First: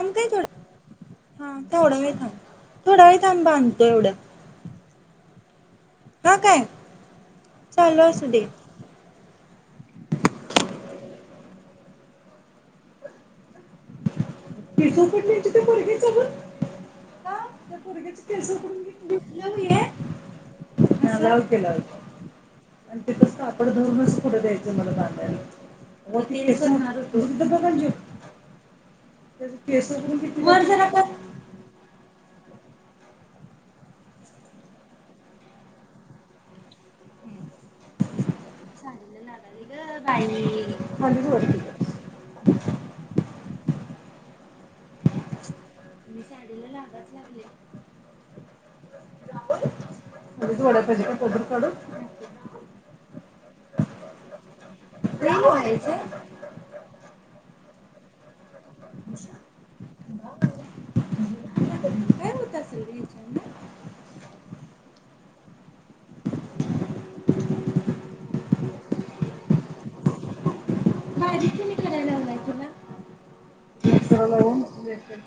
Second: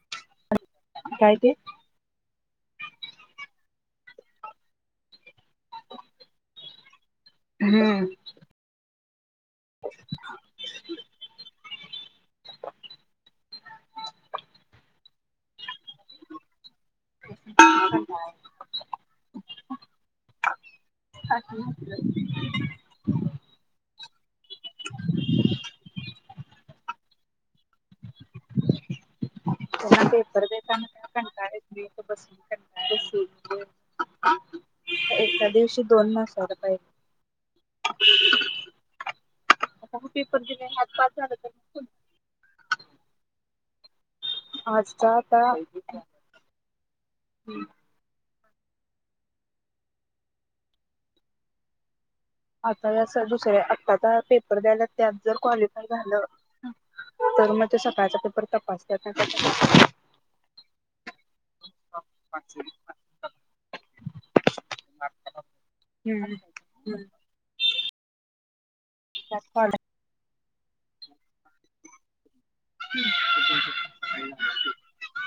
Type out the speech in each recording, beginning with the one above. थांब काय थोड काय हा ते थोडा वेळ थोडा वेळ थांबा आणतो एवढं हा काय हूं चालू [inaudible] असू दे [unintelligible] तेच्यावर पडली तिथे पोरगी [unintelligible] कुठं द्यायचं मला बांधायला [unintelligible] त्याचे केस त्यांना उकडून किती पेपर वर जरा देताना कर कंटाळा येतोय इथं बसून एका दिवशी दोन नसायला पाहिजे. साडीला लागायली ग आता [unintelligible] पेपर दिले बाई ह्यात पास खालीच झाल वर तर केलं [unintelligible] आजचा आता मी साडीला लागाच लागले उडीत वडा पाहिजे का कोबर काडून आता या [unintelligible] दुसऱ्या आताचा पेपर द्यायला त्यात जर लई क्वालिफाय लोळायचं झालं तर मग ते सकाळचा पेपर तपासल्याचा [unintelligible] काय होत असेल ग ह्याच्यानं [unintelligible] हम्म हम्म [unintelligible] स लावून [unintelligible]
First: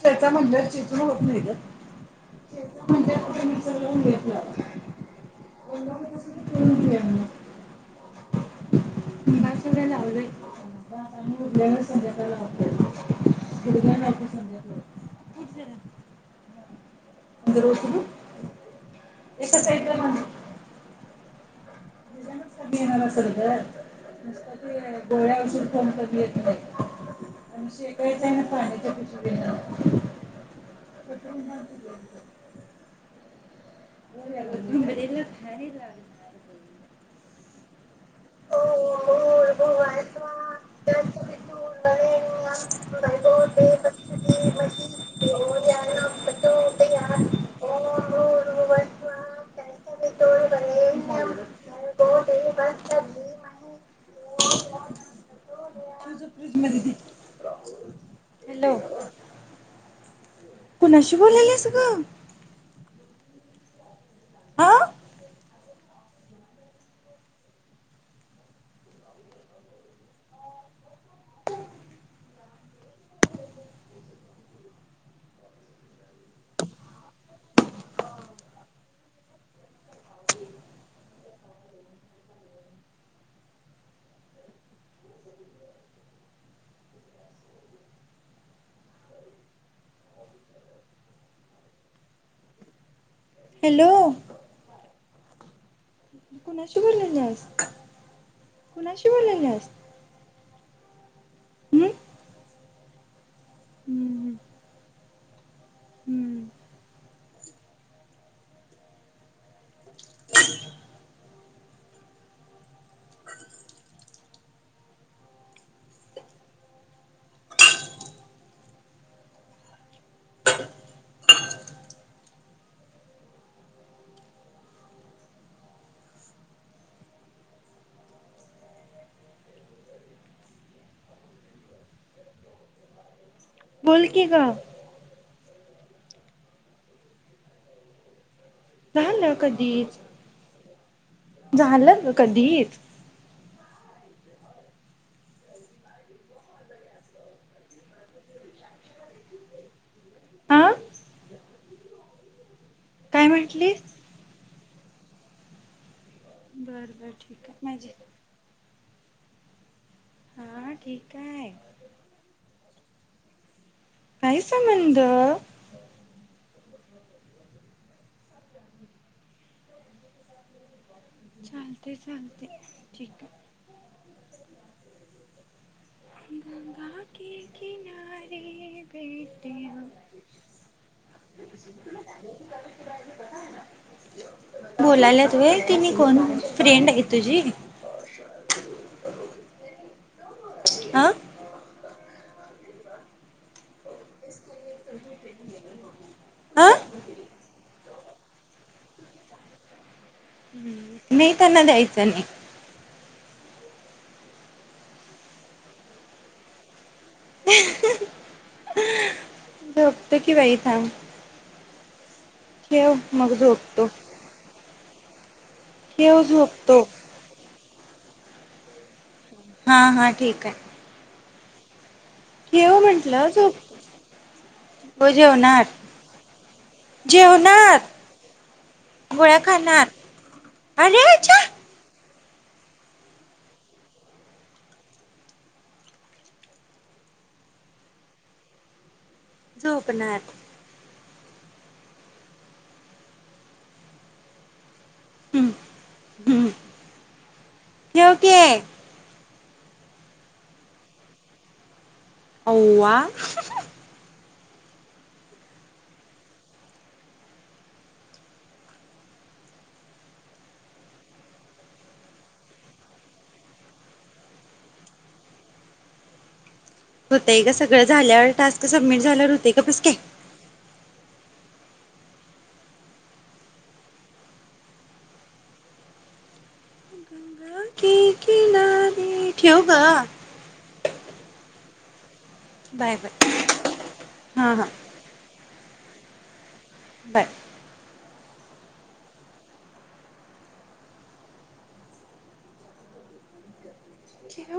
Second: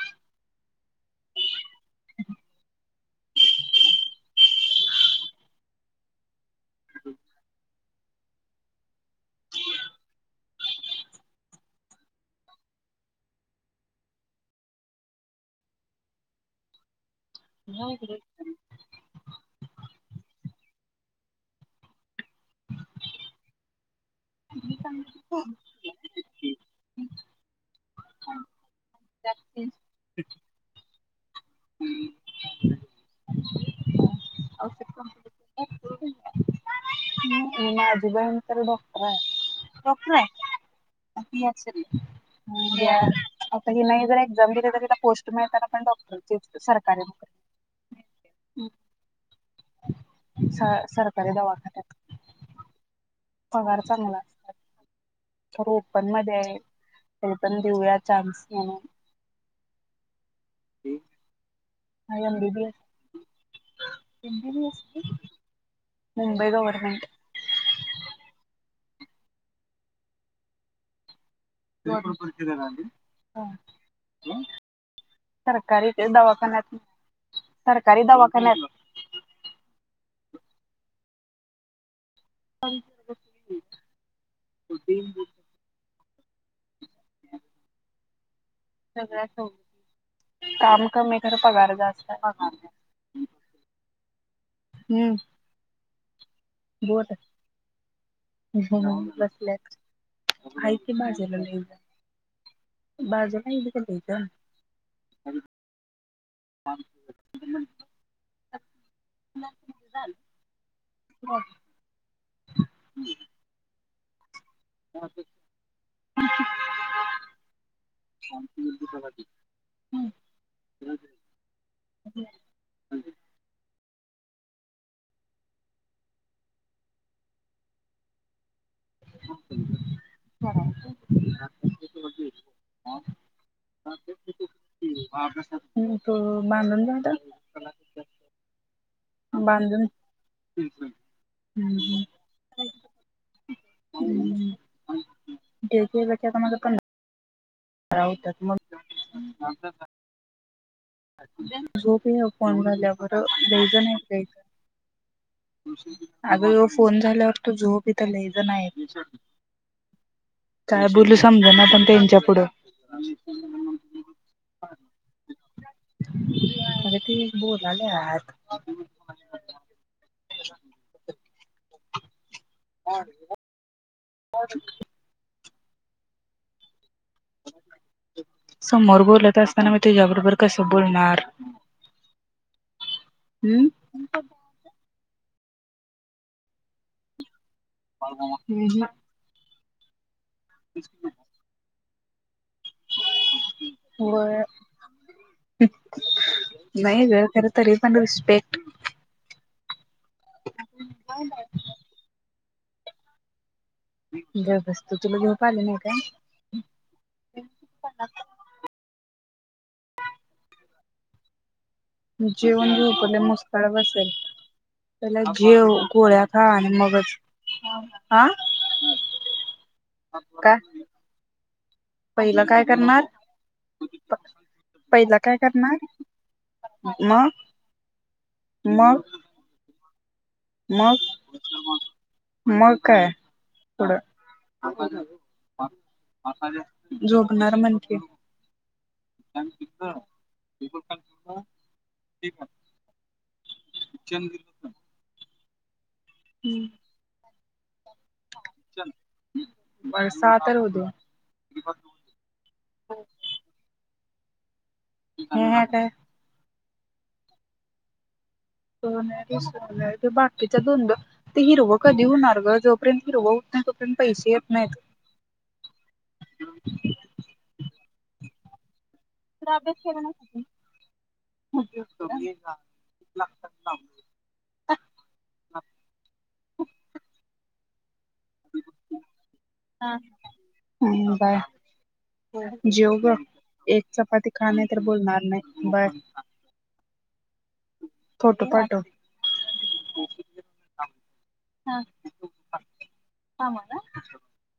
चेचा म्हणल्यावर चेचून होत नाही ग म्हणजे कुठ [unintelligible] [unintelligible] [unintelligible] बासूव्या लावलंय [unintelligible] संध्याकाळी लावतय, [unintelligible] संध्याकाळी लावतय खूप झालं माझी [unintelligible] एका साईडला बांधा [unintelligible] कधी येणार असलं ग नुसतं ते गोळ्या [unintelligible] कमी येत नाही [unintelligible] तेच आहे ना पाण्याच्या पिशवीजवळ [unintelligible] हं [unintelligible] [unintelligible] [unintelligible] स सरकारी दवाखान्यात. पगार चांगला तर उत्पन्न तुझं दया फ्रीज मध्ये दे. वेतन देऊयात चान्स हॅलो म्हणून. कुणाशी बोलेलीस. All the best. हा [unintelligible] मुंबई गव्हर्नमेंट. सरकारी ते दवाखान्यात सरकारी दवाखान्यात. [unintelligible] सगळाच सोस काम कमी तर पगार जास्त. हॅलो! हूं! कुणाशी बोललेली आज. हं हं बसल्यात. हायती मस्त. हम्म [unintelligible] बाज. हम्म [unintelligible] [unintelligible] हम्म [inaudible] [unintelligible] [inaudible] [unintelligible] [inaudible] [unintelligible] [unintelligible] [inaudible] [unintelligible] [inaudible] बोल की ग [unintelligible] हूं तू बांधून झालं. झालं बांधून कधीच. [unintelligible] झालं ग कधीच [inaudible] [unintelligible] आ [unintelligible] झोप फोन झाल्यावर म्हटलीस वजण य [unintelligible] [inaudible] आग ह्यो बर फोन बर झाल्यावर ठीक तो आहे माझी झोपी इथ लई जण आईत च्या [unintelligible] हा काय बोलू ठीक आहे समज ना पण त्यांच्या पुढं [unintelligible] काय संबंध? अरे ते बोलले आहात चालते चालते ठीक आहे [inaudible] किनारे समोर बोलत बैठे असताना मी हम तुझ्याबरोबर कसं बोलणार अम होय की कोण हाय फ्रेंड ये तुझी? हम्म हम्म. हा [inaudible] [inaudible] हो अ नाही ग खरतरी रिस्पेक्ट हम्म मी त्यांना द्यायचं नाही ज बसत तुला झोप आली नाही का? ह ह हा आ झोपतो की बाई थांब जेवण ठेव झोपले मग मस्त झोपतो बसेल चला [unintelligible] जेव ठेव गोळ्या खा आणि झोपतो मगच आ हा हा ठीक आहे पहिलं काय ठेव करणार म्हंटलं झोपतो हो पहिलं काय जेवणार करणार मग जेवणार मग? गोळ्या खाणार मग? अरे अच्छा मग काय थोड झोपणार म्हण कि यांना तिथं झोपणार [inaudible] [inaudible] हम्म हम्म ठेव की पण सहा तर होतो. अव्वा हह्या काय सोन सोन ते बाटकीच्या दोन ते हिरव कधी होणार ग जोपर्यंत हिरव होत नाय तोपर्यंत पैसे येत नाहीत. होतय ग सगळं झाल्यावर टास्क सबमिट झाल्यावर होते गप बस की [inaudible] [inaudible] की ठेव ग हम् बाय बाय जेव गप बाय एक चपाती खा हा हा नाहीतर बोलणार नाय बर [inaudible] बाय. फोटो पाठव. हा हा हा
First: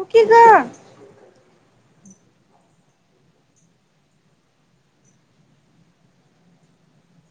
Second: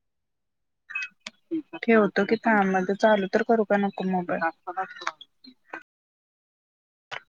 तीच ठेवतो की काममध्ये चालू तर करू का नको मोबाईल